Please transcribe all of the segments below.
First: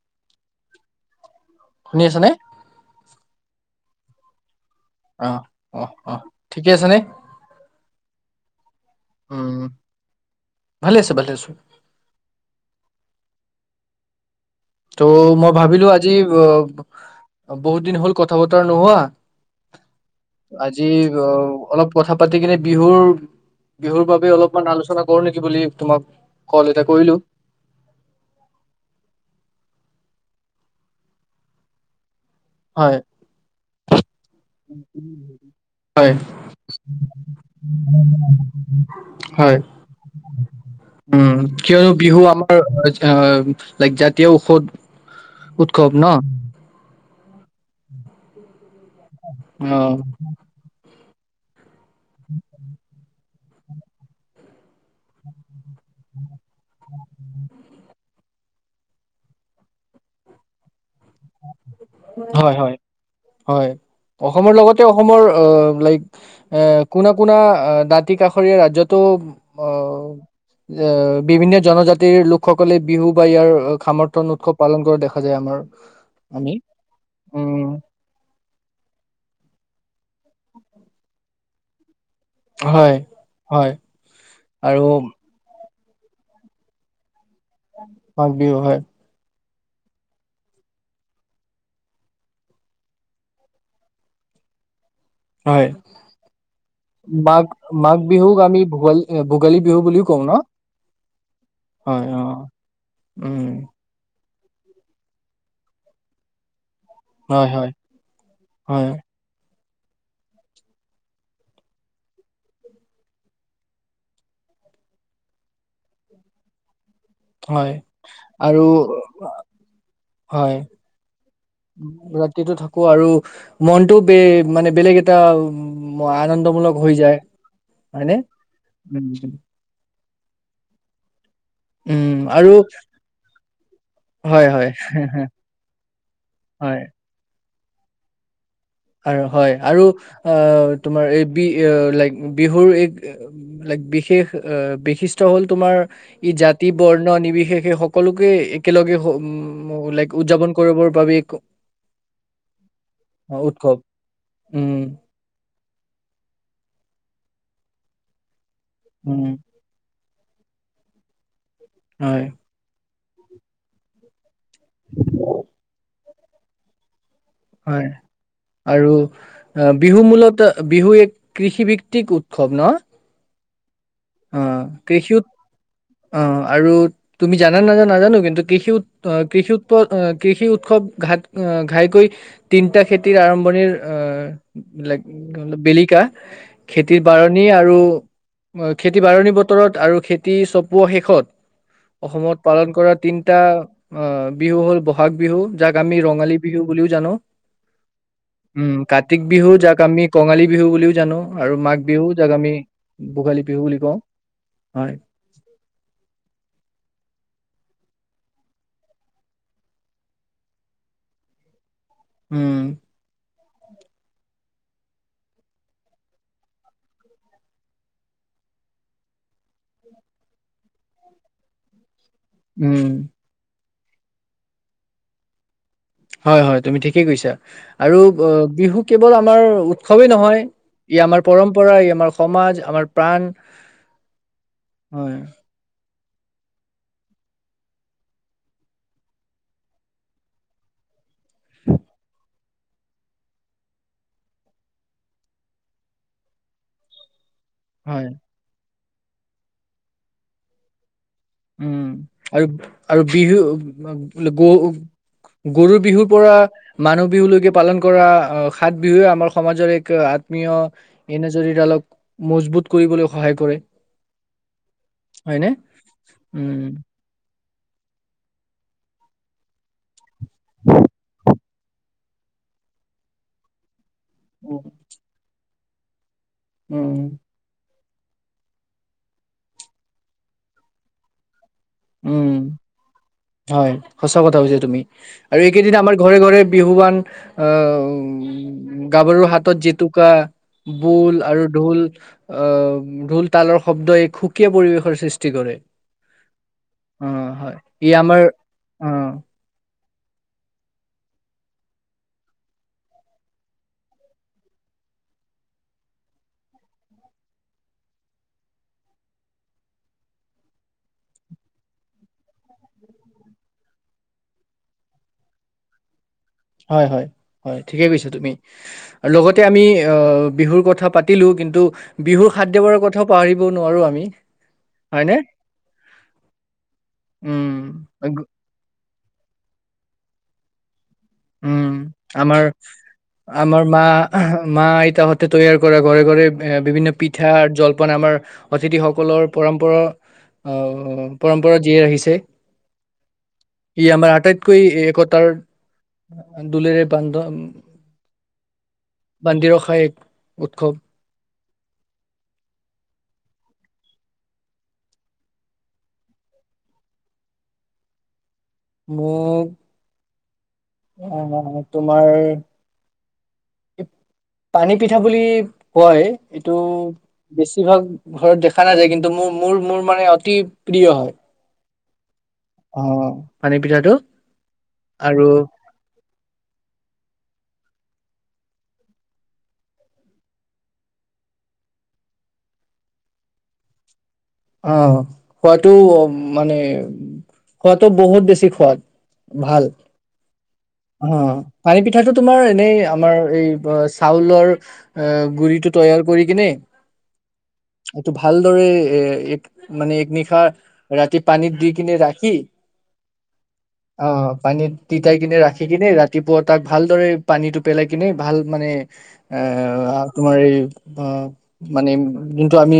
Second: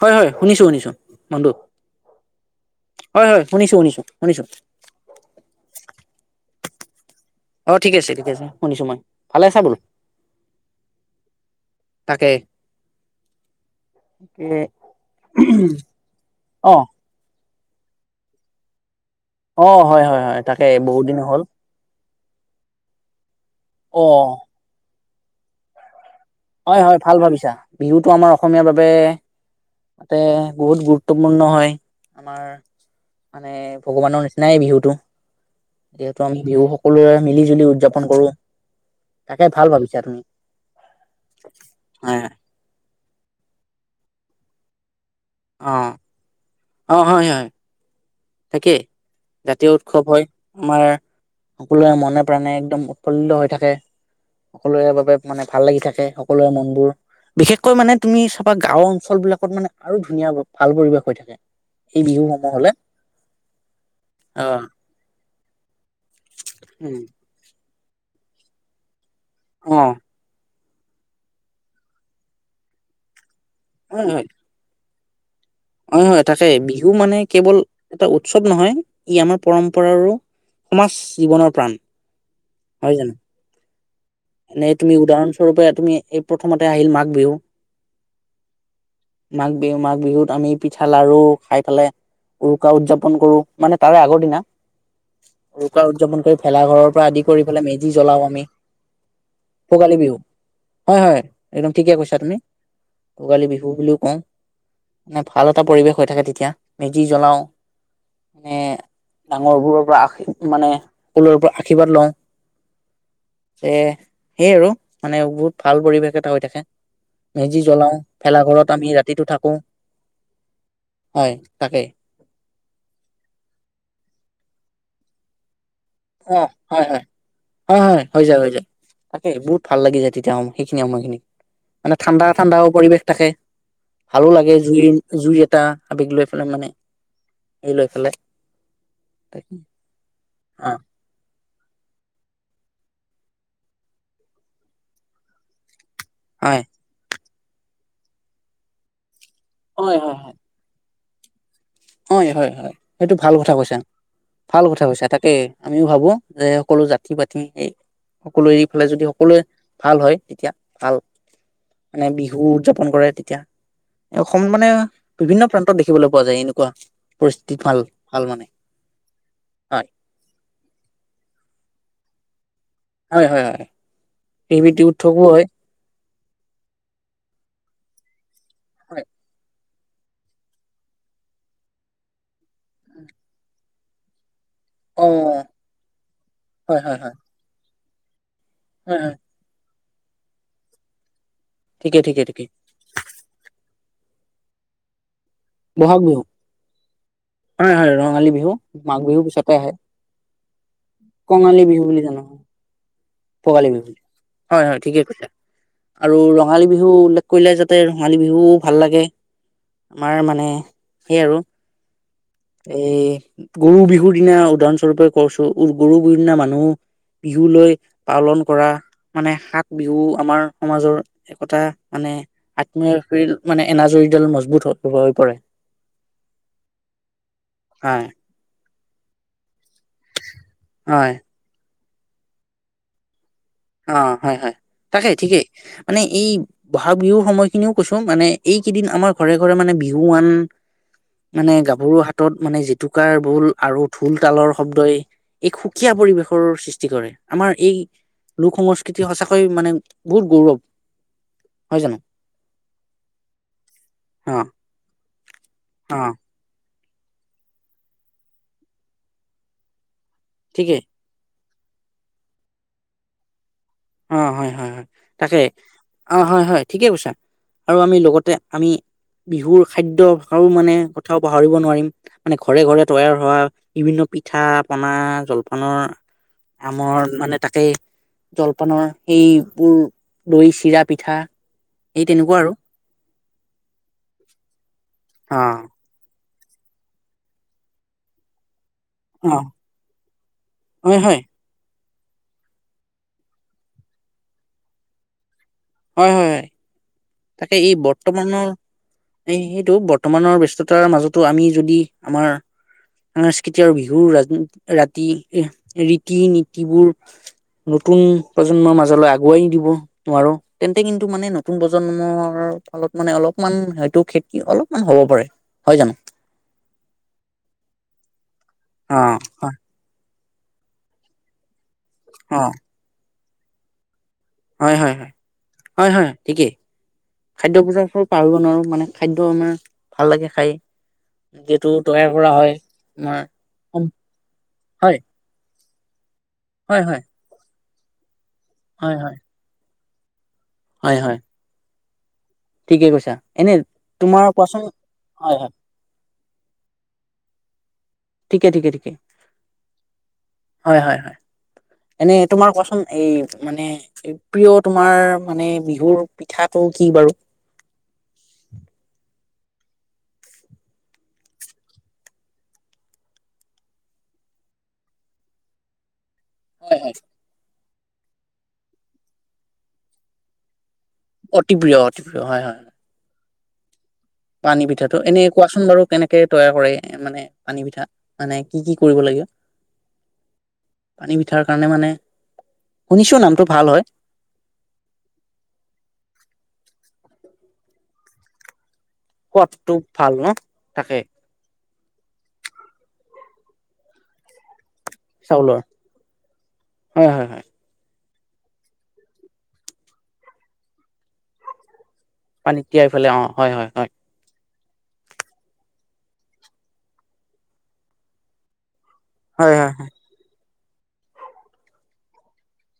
হয় হয় শুনিছো শুনিছো, বন্ধু। শুনি আছ নে? হয় হয় শুনিছোঁ শুনিছোঁ শুনিছোঁ। অ', অ', অ', ঠিকে আছে ন? অ ঠিক আছে, ঠিকে আছে শুনিছোঁ মই, ভালে উম, আছা বুলো? ভালে আছো, ভালে আছো। তাকেই তো মই ভাবিলো আজি অ বহুত দিন হল কথা বতৰা নোহোৱা অ' হয় হয় হয়, তাকে, আজি বহুত দিন হ'ল অ' অলপ কথা পাতি কিনে বিহুৰ বিহুৰ অ বাবে অলপমান আলোচনা কৰু নেকি বুলি, তোমাক কল হয় এটা হয়, কৰিলো। ভাল ভাবিছা। বিহুতটো আমাৰ অসমীয়াৰ বাবে তাতে বহুত গুৰুত্বপূৰ্ণ হয়। আমাৰ হয়, মানে ভগৱানৰ নিচিনাই বিহুটো। হয়, হয়, উ'ম, কিয়নো হয় বিহু হয় আমাৰ ল জ [unintelligible] তেও ঔষধ উৎসৱ ন? অঁ, হয় হয়। তাকে [unintelligible] জাতীয় অ', উৎসৱ হয়, আমাৰ সকলোৰে মনে প্ৰাণে একদম উৎফুল্ল হৈ থাকে সকলোৰে বাবে মানে ভাল লাগি থাকে সকলোৰে মন বোৰ, বিশেষকৈ মানে তুমি চাবা গাঁওৰ অঞ্চল বিলাকত মানে আৰু ধুনীয়া ভাল পৰিবেশ হৈ থাকে, এই বিহু হয়, সমূহ হয়, হ'লে। হয় অসমৰ আহ লগতে অসমৰ মৰ অ লাইক অঁ কুনা কুনা দাঁতি কাষৰীয়া ৰাজ্যতো অ অঁ। এ বিভিন্ন জনজাতিৰ লোকসকলে বিহু বা ইয়াৰ হয় সামৰ্থন হয় উৎসৱ পালন কৰা দেখা দেখা যায় আমাৰ। [inaudible] তাকেই, বিহু মানে কেৱল উম এটা উৎসৱ নহয় ই আমাৰ পৰম্পৰা ম্পৰাৰো, সমাজ জীৱনৰ প্ৰাণ। হয় হয়। এনেই আৰু তুমি উদাহৰণস্বৰূপে তুমি এই প্ৰথমতে আহিল মাঘ বিহু। মাঘ বিহু হয়। মাঘ বিহু- মাঘ বিহুত আমি পিঠা লাৰু খাই পালে উৰুকা উদযাপন কৰো মানে তাৰে আগৰ দিনা হয় উৰুকা উদযাপন কৰি ভেলা ঘৰৰ পৰা আদি কৰি মাঘ পেলাই মেজি মাঘ জ্বলাও বিহুক আমি। ভোগালী ভোগালী বুলিও বিহু, কওঁ ন হয়- হয় একদম ঠিকে হয় কৈছা অ তুমি, ভোগালী উম বিহু বুলিও কওঁ। মানে ভাল এটা পৰিৱেশ হৈ থাকে তেতিয়া। মেজি জ্বলাওঁ, হয় হয় মানে হয় ডাঙৰবোৰৰ পৰা আশ মানে কলৰ পৰা আশীৰ্বাদ লয়। এ সেই আৰু মানে বহুত ভাল পৰিৱেশ এটা হৈ থাকে। মেজি হয় জ্বলাও আৰু ভেলাঘৰত আমি ৰাতিটো থাকো হয় হয় তাকেই ৰাতিটো থাকো আৰু মনটো বে মানে বেলেগ এটা অঁ আনন্দমূলক হয় হৈ হয়- যায় হয়-হয় হয়নে হৈ যায়- হৈ যায়, উম তাকেই বহুত ভাল লাগি যায় তেতি হয় সেইখিনি সময়খিনি। মানে উম ঠাণ্ডা আৰু ঠাণ্ডাও পৰিৱেশ থাকে, ভালো হয় লাগে হয় জুই -জুই এটা আবেগ লৈ পেলাই মানে হয় [unintelligible] লৈ পেলে আৰু হয় আৰু অঁ অঁ তোমাৰ এই বি লাইক বিহুৰ এক লাইক বিশেষ বিশিষ্ট্ হ'ল তোমাৰ ই হয় জাতি বৰ্ণ নিৱ সেই সকলোকে একেলগে উম হয় হয় লাইক হয় উদযাপন কৰিব ভাৱি একো হয় হয় হয় সেইটো ভাল কথা ক কৈছা ভাল উম কথা কৈছা তাকে আমিও ভাবো যে সকলো জাতি পাতি স সকলো এৰি ফালে যদি উম সকলোৱে ভাল হয়। এতিয়া ভাল মানে হয় বিহু উদযাপন কৰে তেতিয়া অসম মানে বিভিন্ন প্ৰান্তত দেখিবলৈ পোৱা যায় এনো কোৱা হয় আৰু হয় বিহু মূলত বিহু এক কৃষিভিত্তিক খব ন হয়, হয়, হয়। এই কৃষি ভিত্তিক হৰই অঁ আৰু তুমি জানা নাজান নাজানো কিন্তু কৃষিক হয় অঁ কৃষিক কৃষি উৎসৱ ঘাট অঁ ঘাইকৈ তিনিটা খেতিৰ আৰম্ভণিৰ অঁ বিলাক অ বেলিকা হয় হয় খেতিৰ হয় বাৰনী আৰু খেতি হয় হয় বাৰণি বতৰত আৰু খেতি চপোৱা শেষত ঠিকে ঠিকে অসমত ঠিকে পালন কৰা তিনটা অঁ বিহু হ'ল, বহাগ বিহু বিহু যাক আমি ৰঙালী বিহু বুলিও জানো হয় হয় ৰঙালী বিহু উম মাঘ কাতিক বিহুৰ বিহু পিছতে আহে যাক আমি কঙালী বিহু বুলিও জানো আৰু কঙালী মাঘ বুলি বিহু জানো যাক আমি ভোগালী ভোগালী বিহু বুলি হয় হয় ঠিকেই কৈছে আৰু ৰঙালী বিহু উল্লেখ কৰিলে যাতে তাতে ৰঙালী বিহু ভাল লাগে আমাৰ মানে সেই আৰু উম গৰু বিহুৰ দিনা উদাহৰণ সস্বৰূপে কৰছো গৰু বিহুৰ দিনা মানুহ বিহু লৈ পালন কৰা মানে বিহু আমাৰ সমাজৰ একতা মানে উম আত্মীয় মানে এনাজৰীডাল মজবুত হৈ হব পৰে। হয় হয়, তুমি ঠিকেই কৈছা, আৰু হয় বিহু কেৱল আমাৰ উৎসৱেই নহয়, ই হয় আমাৰ পৰম্পৰা, ই আমাৰ সমাজ, আমাৰ প্ৰাণ অঁ, হয় হয়, তাকেই হয় ঠিকেই মানে এই বহাগ বিহুৰ সময়খিনিও কৈছো, মানে এইকেইদিন আমাৰ ঘৰে ঘৰে মানে বিহুৱুৱান মানে গাভৰুৰ হাতত মানে জেতুকাৰ ভোল আৰু ঢোল তালৰ শব্দই, এক সুকীয়া পৰিৱেশৰ সৃষ্টি কৰে। আমাৰ এই হয় সংস্কৃতি সঁচাকৈ মানে, বহুত গৌৰৱ। হয় উম জানো আৰু আৰু বিহু, [unintelligible] অ গ গৰু অ বিহুৰ পৰা মানুহ বিহুলৈকে পালন কৰা, অ' সাত বিহুৱে আমাৰ সমাজৰ এক ঠিকেই আ্মীয় এনে যৰি ডালক মজবুত কৰিবলৈ সহায় কৰে। অ, হয়-হয়-হয়, তাকে হয়নে অ, হয়-হয়, উম ঠিকে কৈছা। আৰু আমি লগতে, আমি বিহুৰ খাদ্য় মানে কথাও পাহৰিব নোৱাৰিম, মানে ঘৰে ঘৰে তৈয়াৰ হোৱা বিভিন্ন পিঠা, উম পনা, জলপ আনৰ উম আমৰ মানে তাকেই জলপ পানৰ সেইবোৰ, দৈ চিৰা, পিঠা এই তেনেকুৱা উম। আৰু। হয়, সঁচা কথা কৈছ তুমি, আৰু অ এইকেইদিন আমাৰ ঘৰে ঘৰে বিহুৱান, অ' ম'ম গাভৰুৰ অ হাতত জেতুকা, হয় হয় বোল, আৰু ঢোল আহ, ঢোল তালৰ শব্দ এক সুকীয়া পৰিৱেশৰ সৃষ্টি কৰে। হয় হয় হয় [unintelligible] অ তাকে হয় এই ই বৰ আমাৰ তোমানৰ, অ এই সেইটো বৰ্তমানৰ ব্স্ততাৰ মাজতো আমি যদি, আমাৰ, সস্কৃতি আৰু বিহু ৰাতি, ৰীতি নীতিবোৰ, নতুন প্ৰজন্মৰ মাজলৈ আগুৱাই দিব নোৱাৰো, তেন্তে কিন্তু মানে নতুন প্ৰজ প্ৰজন্মৰ ফলত মানে অলপমান হয়তো খেতি অলপমান হ'ব পাৰে হয় জানো। হয় হয়- হয় ঠিকেই কৈছা তুমি। অ লগতে হয় আমি অ বিহুৰ কথা পাতিলো, কিন্তু বিহুৰ অ খাদ্যবোৰৰ কথাও পাহৰিব নোৱাৰোঁ আমি। হয় হয়- হয়- হয়নে হয় -হয় ঠিকেই, উম খাদ্য পজাৰ পাহৰিব নোৱাৰো মানে খাদ্য আমাৰ ভাল লাগে খাই। যিহেতু উম, তৈয়াৰ কৰা আমাৰ- হয় আমাৰ মা- মা হয় আইতাহতে তৈয়াৰ কৰে ঘৰে- ঘৰে এ হয় হয় বিভিন্ন হয় পিঠা জল পান আমাৰ হয় হয় অতিথিসকলৰ পৰম্পৰা অঁ, হয় অ হয় পৰম্পৰা জীয়াই ৰাখিছে। ঠিকে কৈছা, এনে ই আমাৰ তোমাৰ কোৱাচোন হয় হয়। দুলেৰে পান্ধ ঠিকে ঠিকে- ঠিকে, উৎসৱ হয় হয়- হয়। এনে তোমাৰ কোৱাচোন, এই মানে প্ৰিয় তোমাৰ মানে বিহুৰ পিঠাটো কি বাৰু। মোৰ আহ তোমাৰ পানী পিঠা বুলি কয়। এইটো হয় হয় বেছিভাগ ঘৰত দেখা নাযায়, কিন্তু মোৰ মোৰ- মোৰ মানে অতি প্ৰিয় হয় অতি প্ৰিয় অতি হয় হয়। অ পানী পিঠাটো পানী পিঠাটো এনে আৰু কোৱাচোন বাৰু কেনেকে তৈয়াৰ কৰে মানে পানী পিঠা মানে কি কি কৰিব লাগে, পানী পিঠাৰ কাৰণে মানে, শুনিছো নামটো ভাল হয়। অঁ খোৱাটো মানে খোৱাটো বহুত বেছি সোৱাদ। ভাল, সোৱাদটো ভাল ন তাকে অঁ পানী পিঠাটো তোমাৰ এনেই আমাৰ এই চাউলৰ এ চাউলৰ গুড়িটো তৈয়াৰ কৰি কিনে হয় হয় হয় এইটো ভালদৰে এ এক মানে এক নিশা ৰাতি পানীত দি কিনে ৰা পানীত তিয়াই পেলাই, অঁ, হয় হয়- হয়। পানীত তিতাই কিনে ৰাখি কিনে, ৰাতিপুৱা তাক ভালদৰে, পানীটো পেলাই কিনে, ভাল মানে এ, হয় হয় তোমাৰ এই অঁ, মানে যোনটো আমি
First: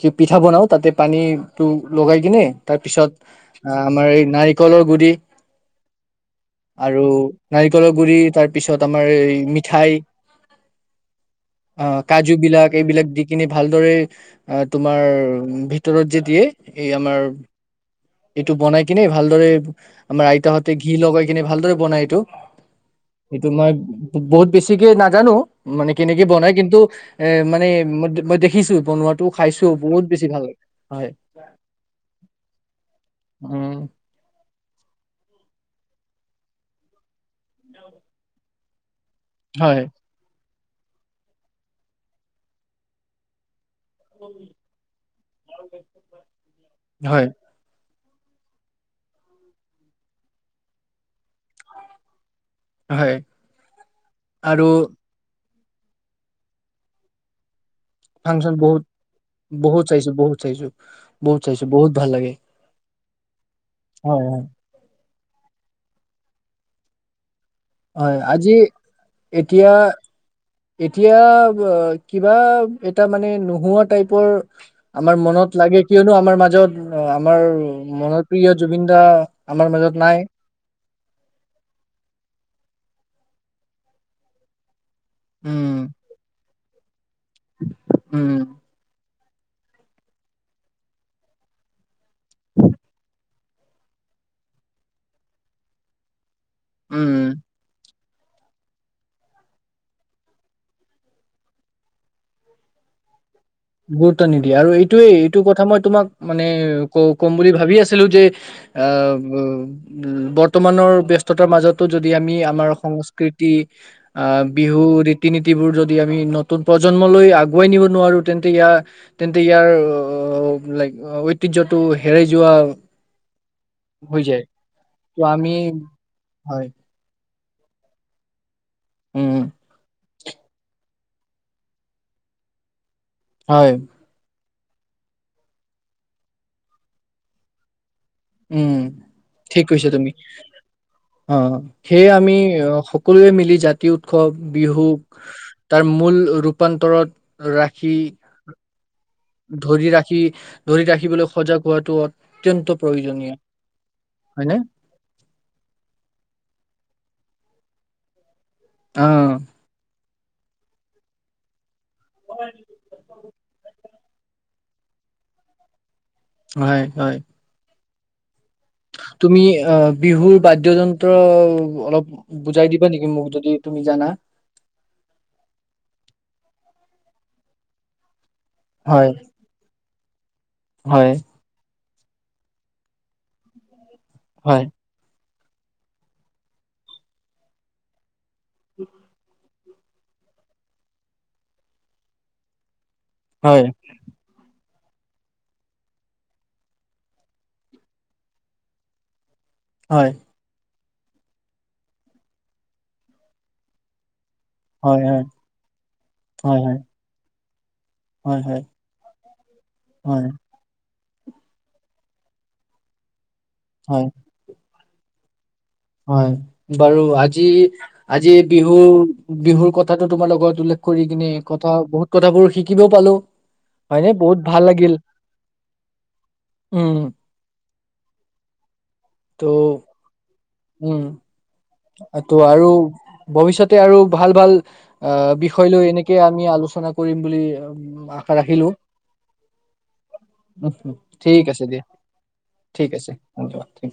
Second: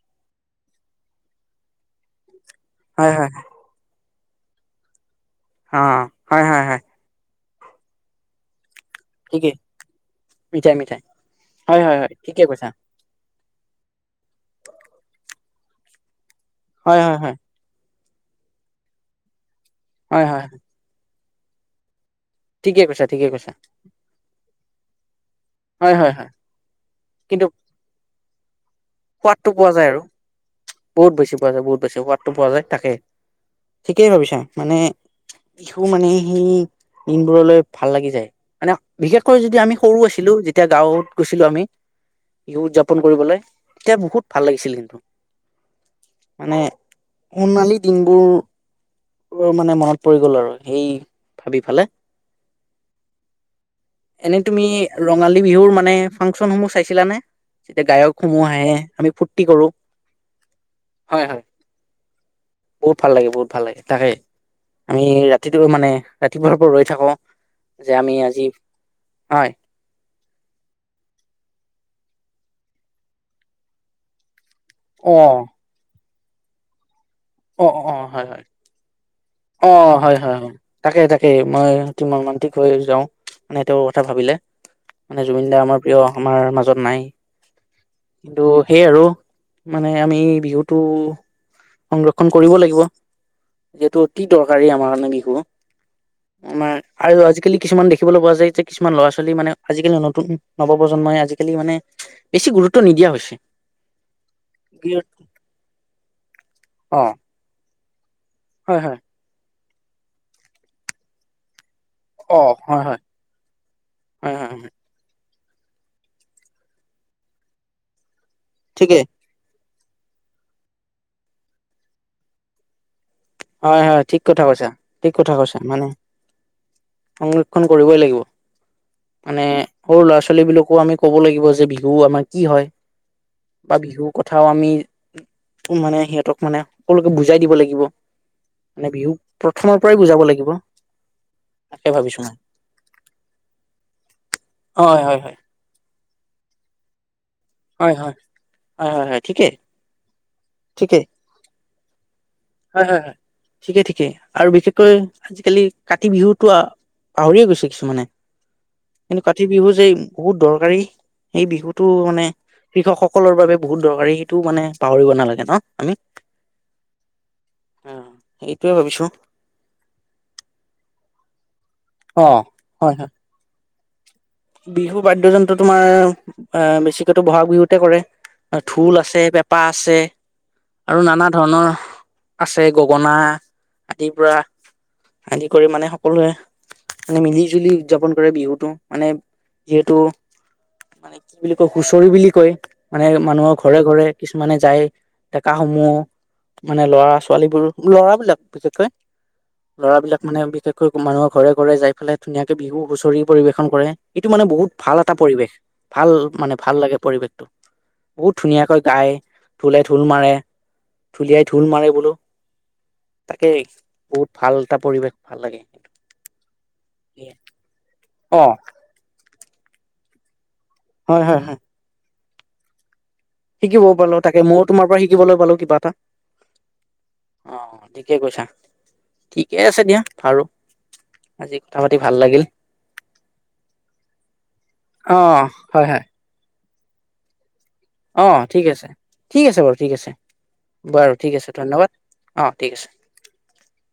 কি, পিঠা বনাও তাতে পানী টো, লগাই কিনে তাৰপিছত হয় হয় হয় আ আমাৰ এই নাৰিকলৰ গুডি অ' হয় হয় হয়। নাৰিকলৰ গুডৰি, তাৰ পিছত তমাৰ এই ঠিকেই মিঠাই, মিঠাই মিঠাই হয় হয় অঁ হয় কাজু ঠিকে কৈছা বিলাক এইবিলাক দি কিনি ভালদৰে, তোমাৰ ভিতৰত যি দিয়ে এই হয় হয় আমাৰ হয় এইটো বনাই কিনে, ভালদৰে হয় আমাৰ হয় আইতা হাতে ঘি লগাই কিনে ভালদৰে বনায় এইটো। ঠিকে কৈছা ঠিকে সেইটো কৈছা মই, বহুত বেছিকে নাজানো মানে হয় হয় কেনেকে হয় বনাই কিন্তু, এ কিন্তু মানে, মই দেখিছো, বনোৱাাতো সোৱাদটো খাইছো, পোৱা যায় আৰু বহুত বেছি ভাল লাগে। হয় বহুত বেছি পোৱা যায়, বহুত বেছি, সোৱাদটো পোৱা যায়, তাকে, উম ঠিকেই ভাবিছা মানে বিহু মানে, সেই দিনবোৰলৈ ভাল লাগি যায়, মানে বিশেষকৈ যদি আমি হয় সৰু আছিলো যেতিয়া গাঁৱত গৈছিলো আমি, শিহু উদযাপন কৰিবলৈ এতিয়া বহুত ভাল লাগিছিল কিন্তু, মানে হয় সণালী বোৰ মোৰ মানে মনত পৰি গ'ল আৰু, সেই ভাবি ফালে। হয়, এনে তুমি আৰু ৰঙালী বিহুৰ মানে, ফাংচনসমূহ চাইছিলানে? যেতিয়া গায়কসমূহ ফাংচন আহে বহুত, আমি ফূৰ্তি কৰো বহুত চাইছো, বহুত চাইছো, বহুত চাইছো, বহুত ভাল লাগে। বহত ভালাগ, বহুত। ভাল লাগে, তাকেই। হয় হয় আমি ৰাতিটো মানে, ৰাতিপুৱাৰ পৰা ৰৈ থাকো যে আমি হয়, আজি হয় এতিয়া এতিয়া, কিবা এটা মানে নোহোৱা টাইপৰ অ আমাৰ মনত লাগে কিয়নো আমাৰ মাজত অঁ আমাৰ মনপ্ৰিয় জুবিন দা আমাৰ অঁ মাজত হয় নাই হয় হয় তাকে তাকে মই অতি মৰ্মান্তিক হৈ যাওঁ মানে সেইটো কথা ভাবিলে। মানে জুবিনদাৰ উম আমাৰ প্ৰিয় আমাৰ মাজত নাই উম কিন্তু সেইয় আৰু মানে আমি বিহুটো সংৰক্ষণ কৰিব লাগিব। যিহেতু কি দৰকাৰী আমাৰ কাৰণে বিহু? আমাৰ আৰু উম আজিকালি কিছুমান দেখি দেখিবলৈ পোৱা যায় যে কিছুমান ল'ৰা ছোৱালী মানে আজিকালি নতুন নৱ প্ৰজন্মই আজিকালি মানে বেছি গুৰুত্ব নিদিয়া হৈছে। গুৰুত্ব নিদিয়ে আৰু এইটোয়ে এইটো কথা মই তোমাক ম মান অ ক-কম বুলি ভাবি আছো ছিলো যে হয় হয় অঁ, উম বৰ্তমানৰ ব্যস্ততাৰ মাজত যদি আমি অ আমাৰ হয় হয় সংস্কৃতি হয় হয় হয় বিহু ৰীতি নীতিবোৰ যদি আমি নতুন প্ৰজন্মলৈ আগুৱাই নিব নোৱাৰো তেন্তে ইয়াৰ ঠিকেই তেন্তে ইয়াৰ অঁ লাইক ঐতিহ্যটো হেৰাই যোৱা হয় হয় হৈ ঠিক কথা যায় কৈছা ঠিক ত' কথা আমি কৈছা মানে হয় কৰিবই লাগিব উম মানে সৰু লৰা ছোৱালী ল'ৰা ছোৱালী বিলাকো আমি ক'ব লাগিব যে বিহু আমাৰ কি হয় হয় বা বিহুৰ কথা চও আমি মানে সিহঁতক মানে সকলোকে বুজাই দিব লাগিব উম মানে বিহু ঠিক প্ৰথমৰ কৈছা পৰাই তুমি বুজাব লাগিব অঁ তাকে সেয়ে ভাবিছো আমি মই সকলোৱে মিলি জাতি উৎসৱ বিহু হয় হয় হয় তাৰ মূল ৰূপান্তৰত ৰাখি হয় হয় হয় হয় হয়। ঠিকেই ধৰি ৰাখি ধৰি ঠিকেই ৰাখিবলৈ সজাগ পোৱাটো হয় হয় হয় ঠিকেই ঠিকেই আৰু হয়নে বিশেষকৈ আজিকালি কাতি বিহুতো পাহৰিয়ে গৈছে কিছুমানে অ কিন্তু কাতি বিহু যে বহুত দৰকাৰী সেই বিহুত টো মানে কৃষকসকলৰ বাবে বহুত দৰকাৰী সেইটো মানে পাহৰিব নালাগে ন আমি হয় হয় হ [unintelligible] তুমি অঁ বিহুৰ বাদ্যযন্ত্ৰ অলপ অ বুজাই দিবা হয় নেকি হয় মোক যদি তুমি জানা বিহু বাদ্যযন্ত্ৰ তোমাৰ বেছিকো বহাগ বিহুতে কৰে ঢোল হয় আছে পেঁপা আছে আৰু হয় নানা ধৰণৰ আছে গগনা আদিৰ পৰা হয় আদি কৰি মানে সকলোৱে মানে মিলি জুলি উদযাপন বিহুতটো মানে যিহেতু মানে কি বুলি কয় হুচৰি বুলি কয়। মানে মানুহৰ হয় ঘৰে ঘৰে কিছুমানে যায়। ডেকা সমূহ মানে লৰা ছোৱালীবোৰ ল'ৰাবিলাক বিশেষকৈ হয় ল'ৰাবিলাক মানে বিশেষ মানুহৰ ঘৰে ঘৰে যাই পেলাই ধুনীয়াকে বিহু হুঁচৰি পৰিবেশন কৰে এইটো মানে বহুত ভাল হয় এটা হয় পৰিৱেশ ভাল মানে হয় ভাল হয় লাগে পৰিৱেশ বহুত হয় ধুনীয়াকৈ গায় ঢোলেে ঢোল হয় মাৰে হয় ঢুলিয়াই ঢুল মাৰে বোলো তাকেই হয় বহুত ভাল এটা পৰিৱেশ ভাল লাগে হয় বাৰু আজি আজি অ বিহু বিহুৰ কথাটো তোমাৰ লগত কৰি হয় কিনে কথা বহুত কথাবোৰ শিকিবও পালোঁ শিকিবও পালো তাকে ময়ও তোমাৰ পৰা শিকিবলৈ পালো কিবা এটা উম অঁ ঠিকে কৈছা ঠিকে ত' আছে দিয়া বাৰু, উম আজি কথা পাতি ভাল ত লাগিল আৰু ভৱিষ্যতে আৰু ভাল- ভাল অ আহ বিষয় লৈ এনেকে আমি আলোচনা কৰিম বুলি উম, আশা অঁ ৰাখিলো ঠিক আছে ঠিক আছে বাৰু ঠিক আছে বাৰু ঠিক আছে ধন্যবাদ, অ ঠিক আছে। ধন্যবাদ থেংক ইউ।